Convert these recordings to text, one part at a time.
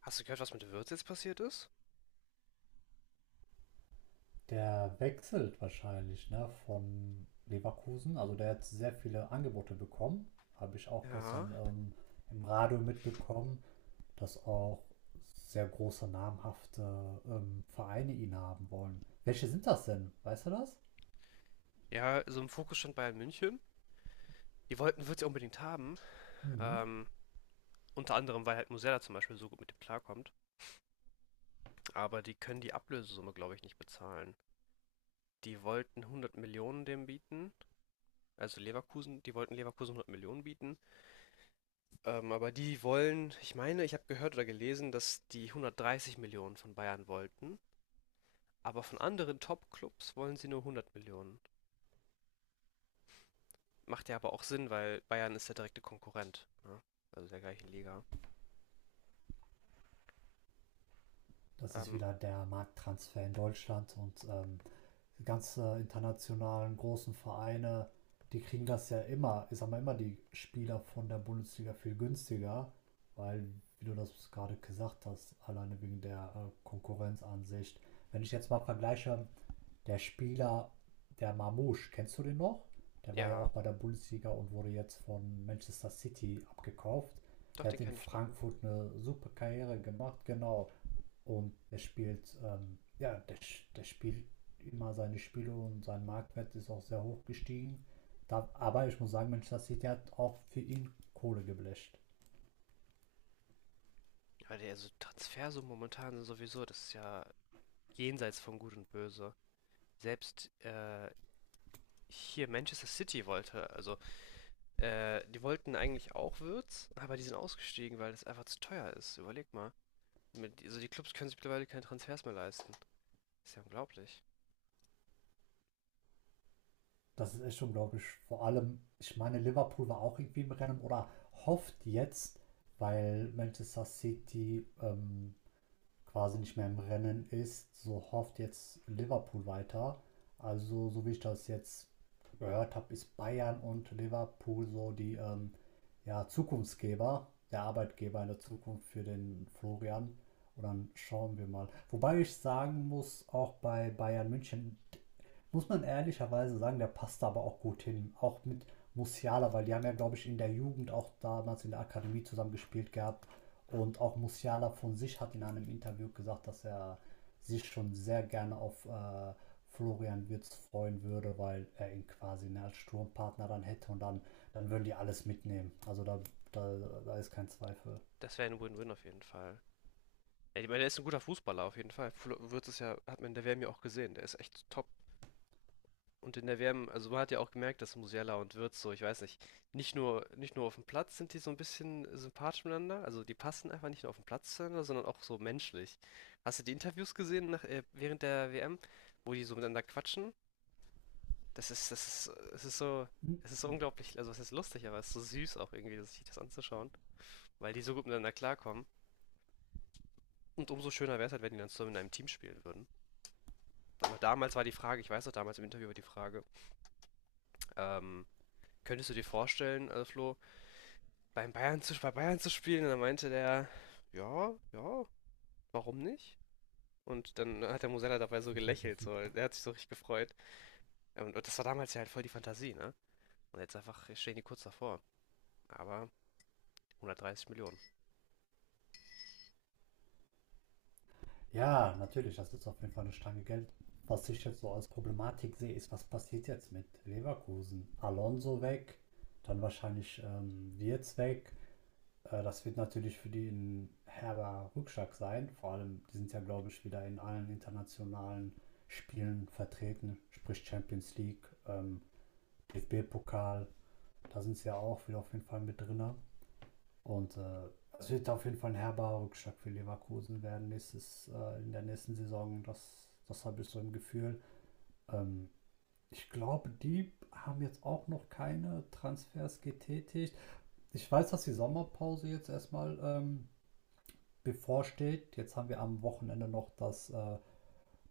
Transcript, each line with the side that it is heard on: left: Hast du gehört, was mit Wirtz jetzt passiert ist?
right: Der wechselt wahrscheinlich, ne, von Leverkusen. Also der hat sehr viele Angebote bekommen. Habe ich auch
left: Ja.
right: gestern im Radio mitbekommen, dass auch sehr große, namhafte Vereine ihn haben wollen. Welche sind das denn? Weißt du das?
left: Ja, so im Fokus stand Bayern München. Die wollten Wirtz ja unbedingt haben.
right: Mhm.
left: Ähm, Unter anderem, weil halt Musella zum Beispiel so gut mit dem klarkommt. Aber die können die Ablösesumme, glaube ich, nicht bezahlen. Die wollten 100 Millionen dem bieten. Also Leverkusen, die wollten Leverkusen 100 Millionen bieten. Aber die wollen, ich meine, ich habe gehört oder gelesen, dass die 130 Millionen von Bayern wollten. Aber von anderen Top-Clubs wollen sie nur 100 Millionen. Macht ja aber auch Sinn, weil Bayern ist der direkte Konkurrent, ne? Also der gleichen Liga.
right: Das ist
left: Ähm,
right: wieder der Markttransfer in Deutschland und die ganzen internationalen großen Vereine, die kriegen das ja immer, ich sag mal immer die Spieler von der Bundesliga viel günstiger, weil, wie du das gerade gesagt hast, alleine wegen der Konkurrenzansicht. Wenn ich jetzt mal vergleiche, der Spieler, der Marmoush, kennst du den noch? Der war ja
left: ja,
right: auch bei der Bundesliga und wurde jetzt von Manchester City abgekauft.
left: doch,
right: Der
left: den
right: hat in
left: kenne ich noch.
right: Frankfurt eine super Karriere gemacht, genau. Und der spielt, ja, der spielt immer seine Spiele und sein Marktwert ist auch sehr hoch gestiegen. Da, aber ich muss sagen, Manchester City hat auch für ihn Kohle geblecht.
left: Ja, der also Transfersummen momentan sind sowieso, das ist ja jenseits von Gut und Böse. Selbst hier Manchester City wollte, also die wollten eigentlich auch Würz, aber die sind ausgestiegen, weil das einfach zu teuer ist. Überleg mal. Mit, also die Clubs können sich mittlerweile keine Transfers mehr leisten. Ist ja unglaublich.
right: Das ist echt unglaublich. Vor allem, ich meine, Liverpool war auch irgendwie im Rennen oder hofft jetzt, weil Manchester City quasi nicht mehr im Rennen ist, so hofft jetzt Liverpool weiter. Also, so wie ich das jetzt gehört habe, ist Bayern und Liverpool so die ja, Zukunftsgeber, der Arbeitgeber in der Zukunft für den Florian. Und dann schauen wir mal. Wobei ich sagen muss, auch bei Bayern München muss man ehrlicherweise sagen, der passt da aber auch gut hin. Auch mit Musiala, weil die haben ja, glaube ich, in der Jugend auch damals in der Akademie zusammen gespielt gehabt. Und auch Musiala von sich hat in einem Interview gesagt, dass er sich schon sehr gerne auf Florian Wirtz freuen würde, weil er ihn quasi ne, als Sturmpartner dann hätte und dann würden die alles mitnehmen. Also da, da ist kein Zweifel.
left: Das wäre ein Win-Win auf jeden Fall. Ja, ich meine, der ist ein guter Fußballer auf jeden Fall. Wirtz ist ja, hat man in der WM ja auch gesehen, der ist echt top. Und in der WM, also man hat ja auch gemerkt, dass Musiala und Wirtz so, ich weiß nicht, nicht nur auf dem Platz sind die so ein bisschen sympathisch miteinander, also die passen einfach nicht nur auf dem Platz zueinander, sondern auch so menschlich. Hast du die Interviews gesehen nach, während der WM, wo die so miteinander quatschen? Das ist, das ist, es ist so, es ist so unglaublich, also es ist lustig, aber es ist so süß auch irgendwie, sich das anzuschauen, weil die so gut miteinander klarkommen. Und umso schöner wäre es halt, wenn die dann zusammen in einem Team spielen würden. Aber damals war die Frage, ich weiß noch, damals im Interview war die Frage, ähm, könntest du dir vorstellen, Flo, bei Bayern zu spielen? Und dann meinte der, ja, warum nicht? Und dann hat der Musella dabei so gelächelt, so, der hat sich so richtig gefreut. Und das war damals ja halt voll die Fantasie, ne? Und jetzt einfach stehen die kurz davor. Aber 130 Millionen.
right: Ja, natürlich, das ist auf jeden Fall eine Stange Geld. Was ich jetzt so als Problematik sehe, ist, was passiert jetzt mit Leverkusen? Alonso weg, dann wahrscheinlich Wirtz weg, das wird natürlich für die ein herber Rückschlag sein. Vor allem, die sind ja, glaube ich, wieder in allen internationalen Spielen vertreten, sprich Champions League, DFB-Pokal. Da sind sie ja auch wieder auf jeden Fall mit drin. Und es wird auf jeden Fall ein herber Rückschlag für Leverkusen werden nächstes, in der nächsten Saison. Das habe ich so im Gefühl. Ähm, ich glaube, die haben jetzt auch noch keine Transfers getätigt. Ich weiß, dass die Sommerpause jetzt erstmal bevorsteht. Jetzt haben wir am Wochenende noch das, äh,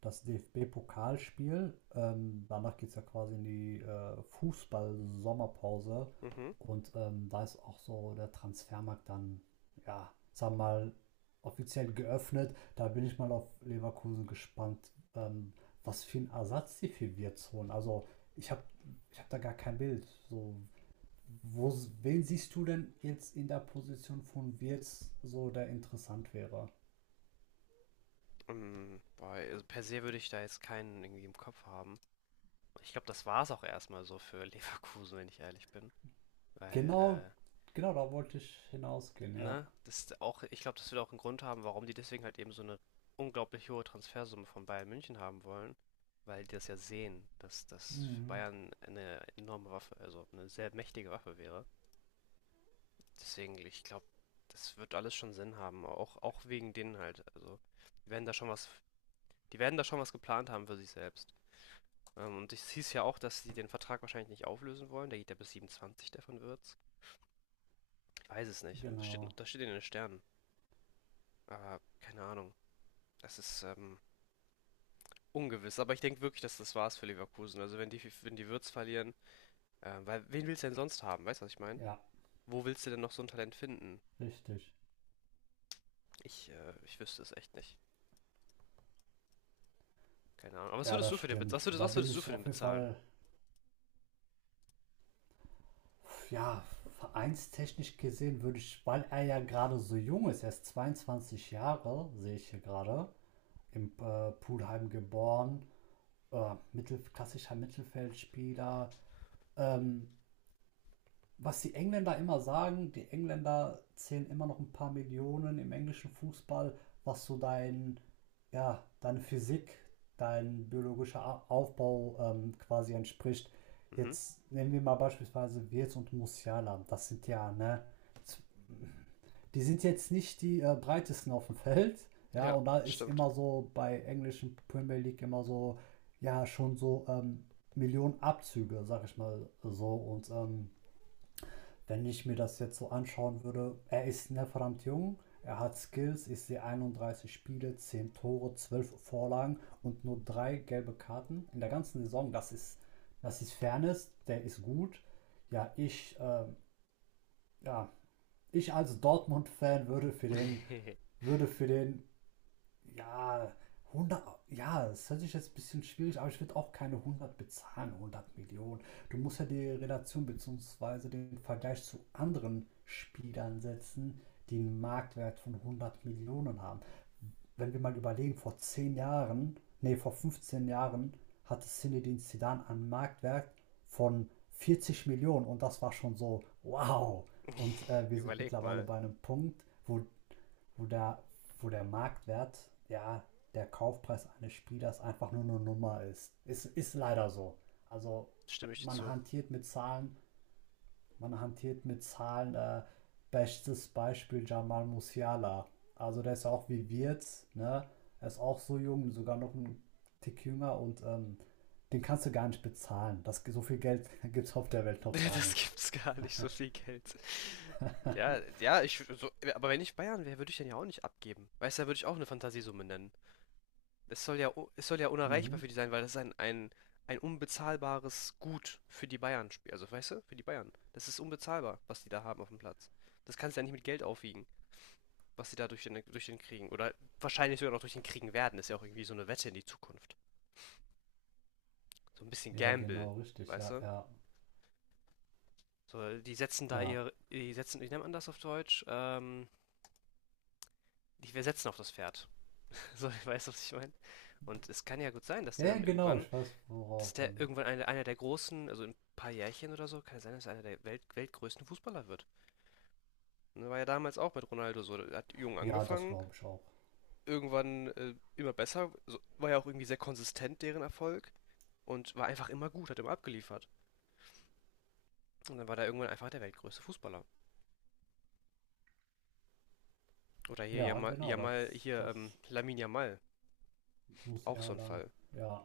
right: das DFB-Pokalspiel. Danach geht es ja quasi in die Fußball-Sommerpause.
left: Mhm.
right: Und da ist auch so der Transfermarkt dann, ja, sagen wir mal, offiziell geöffnet. Da bin ich mal auf Leverkusen gespannt, was für einen Ersatz sie für Wirtz holen. Also ich habe ich hab da gar kein Bild. So, wo, wen siehst du denn jetzt in der Position von Wirtz so, der interessant wäre?
left: Boah, also per se würde ich da jetzt keinen irgendwie im Kopf haben. Ich glaube, das war es auch erstmal so für Leverkusen, wenn ich ehrlich bin. Weil
right: Genau, genau, da wollte ich hinausgehen, ja.
left: ne? Das ist auch ich glaube, das wird auch 'n Grund haben, warum die deswegen halt eben so eine unglaublich hohe Transfersumme von Bayern München haben wollen, weil die das ja sehen, dass das für
right: Mhm,
left: Bayern eine enorme Waffe also eine sehr mächtige Waffe wäre. Deswegen, ich glaube, das wird alles schon Sinn haben, auch wegen denen halt. Also, die werden da schon was die werden da schon was geplant haben für sich selbst. Und es hieß ja auch, dass sie den Vertrag wahrscheinlich nicht auflösen wollen. Der geht ja bis 27, der von Wirtz. Ich weiß es nicht.
right: genau,
left: Das steht in den Sternen, aber keine Ahnung. Das ist, ähm Ungewiss, aber ich denke wirklich, dass das war's für Leverkusen. Also wenn die Wirtz verlieren, weil wen willst du denn sonst haben? Weißt du, was ich meine?
right: ja,
left: Wo willst du denn noch so ein Talent finden?
right: richtig.
left: Ich wüsste es echt nicht. Keine Ahnung. Aber was
right: Ja,
left: würdest
right: das
left: du für den bezahlen?
right: stimmt. Und da
left: Was
right: bin
left: würdest du
right: ich
left: für den
right: auf jeden
left: bezahlen?
right: Fall, ja, vereinstechnisch gesehen würde ich, weil er ja gerade so jung ist, er ist 22 Jahre, sehe ich hier gerade, im Pulheim geboren, klassischer Mittelfeldspieler, ähm, was die Engländer immer sagen, die Engländer zählen immer noch ein paar Millionen im englischen Fußball, was so dein, ja, deine Physik, dein biologischer Aufbau quasi entspricht.
left: Mhm.
right: Jetzt nehmen wir mal beispielsweise Wirtz und Musiala. Das sind ja, ne, die sind jetzt nicht die breitesten auf dem Feld. Ja,
left: Ja,
right: und da ist
left: stimmt.
right: immer so bei englischen Premier League immer so, ja, schon so Millionen Abzüge, sag ich mal so. Und wenn ich mir das jetzt so anschauen würde, er ist ne, verdammt jung, er hat Skills, ich sehe 31 Spiele, 10 Tore, 12 Vorlagen und nur drei gelbe Karten in der ganzen Saison. Das ist Fairness, der ist gut. Ja, ja, ich als Dortmund-Fan würde für den, würde für den ja, 100. Ja, das hört sich jetzt ein bisschen schwierig, aber ich würde auch keine 100 bezahlen, 100 Millionen. Du musst ja die Relation bzw. den Vergleich zu anderen Spielern setzen, die einen Marktwert von 100 Millionen haben wenn wir mal überlegen, vor 10 Jahren, nee, vor 15 Jahren hatte Zinedine Zidane einen Marktwert von 40 Millionen und das war schon so, wow. Und wir sind
left: Überleg
right: mittlerweile
left: mal.
right: bei einem Punkt, wo, wo, der, wo der Marktwert, ja, der Kaufpreis eines Spielers einfach nur eine Nummer ist. Ist leider so. Also
left: Stimme ich dir
right: man
left: zu.
right: hantiert mit Zahlen, man hantiert mit Zahlen. Bestes Beispiel Jamal Musiala. Also der ist ja auch wie Wirtz, ne? Er ist auch so jung, sogar noch ein Tick jünger und den kannst du gar nicht bezahlen. Das, so viel Geld gibt es auf der Welt noch gar
left: Das
right: nicht.
left: gibt's gar nicht, so viel Geld. Aber wenn ich Bayern wäre, würde ich den ja auch nicht abgeben. Weißt du, da würde ich auch eine Fantasiesumme nennen. Es soll ja unerreichbar
right: Mhm.
left: für die sein, weil das ist ein unbezahlbares Gut für die Bayern spielt. Also, weißt du, für die Bayern. Das ist unbezahlbar, was die da haben auf dem Platz. Das kannst du ja nicht mit Geld aufwiegen, was sie da durch den kriegen. Oder wahrscheinlich sogar noch durch den kriegen werden. Ist ja auch irgendwie so eine Wette in die Zukunft. So ein bisschen
right: Ja,
left: Gamble,
right: genau, richtig.
left: weißt
right: Ja,
left: du?
right: ja,
left: So,
right: ja.
left: die setzen, wie nennt man das auf Deutsch? Die wir setzen auf das Pferd. So, weißt du, was ich meine? Und es kann ja gut sein,
right: Ja, genau, ich weiß,
left: dass
right: worauf du.
left: der irgendwann einer der großen, also in ein paar Jährchen oder so, kann es sein, dass er einer der weltgrößten Fußballer wird. Ne, war ja damals auch mit Ronaldo so. Er hat jung
right: Ja, das
left: angefangen,
right: glaube ich auch.
left: irgendwann immer besser, so, war ja auch irgendwie sehr konsistent, deren Erfolg. Und war einfach immer gut, hat immer abgeliefert. Und dann war da irgendwann einfach der weltgrößte Fußballer. Oder hier
right: Ja, genau,
left: Yamal
right: das,
left: hier
right: das
left: Lamine Yamal, auch so ein
right: Musiala.
left: Fall.
right: Ja,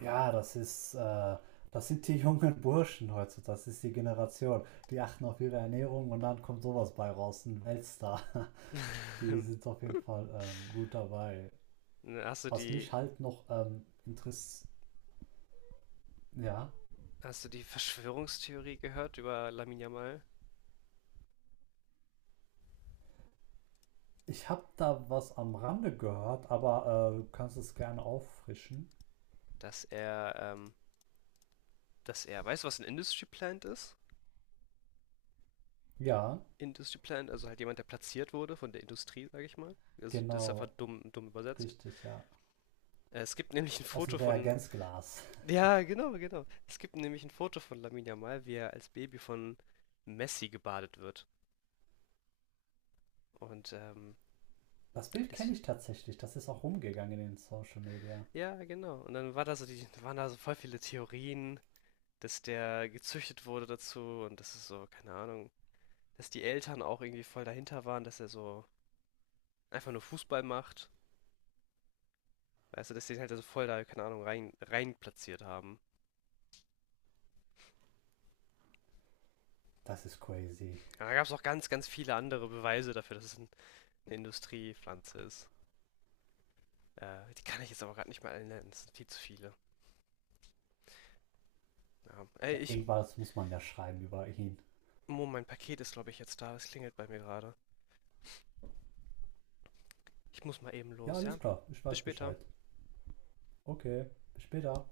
right: ja, das sind die jungen Burschen heutzutage, das ist die Generation. Die achten auf ihre Ernährung und dann kommt sowas bei raus, ein Weltstar. Die sind auf jeden Fall gut dabei.
left: Hast du
right: Was mich
left: die,
right: halt noch interessiert, ja,
left: hast du die Verschwörungstheorie gehört über Lamine Yamal?
right: ich habe da was am Rande gehört, aber du kannst es gerne auffrischen.
left: Dass er ähm, Dass er weißt du, was ein Industry Plant ist?
right: Ja,
left: Industry Plant, also halt jemand, der platziert wurde von der Industrie, sage ich mal. Also, das ist einfach
right: genau,
left: dumm übersetzt.
right: richtig, ja.
left: Es gibt nämlich ein
right: Aus dem
left: Foto von
right: Reagenzglas.
left: ja, genau, genau. Es gibt nämlich ein Foto von Lamine Yamal, wie er als Baby von Messi gebadet wird. Und,
right: Das Bild
left: das
right: kenne ich tatsächlich, das ist auch rumgegangen in den Social Media.
left: ja, genau. Und dann war da so die waren da so voll viele Theorien, dass der gezüchtet wurde dazu und das ist so keine Ahnung, dass die Eltern auch irgendwie voll dahinter waren, dass er so einfach nur Fußball macht. Weißt du, dass die halt also voll da, keine Ahnung, rein platziert haben.
right: Das ist crazy.
left: Aber da gab es auch ganz viele andere Beweise dafür, dass es ein, eine Industriepflanze ist. Die kann ich jetzt aber gerade nicht mal alle nennen, es sind viel zu viele. Ja.
right: Ja, irgendwas muss man ja schreiben über ihn.
left: Mo, mein Paket ist, glaube ich, jetzt da. Es klingelt bei mir gerade. Ich muss mal eben
right: Ja,
left: los, ja?
right: alles klar, ich
left: Bis
right: weiß
left: später.
right: Bescheid. Okay, bis später.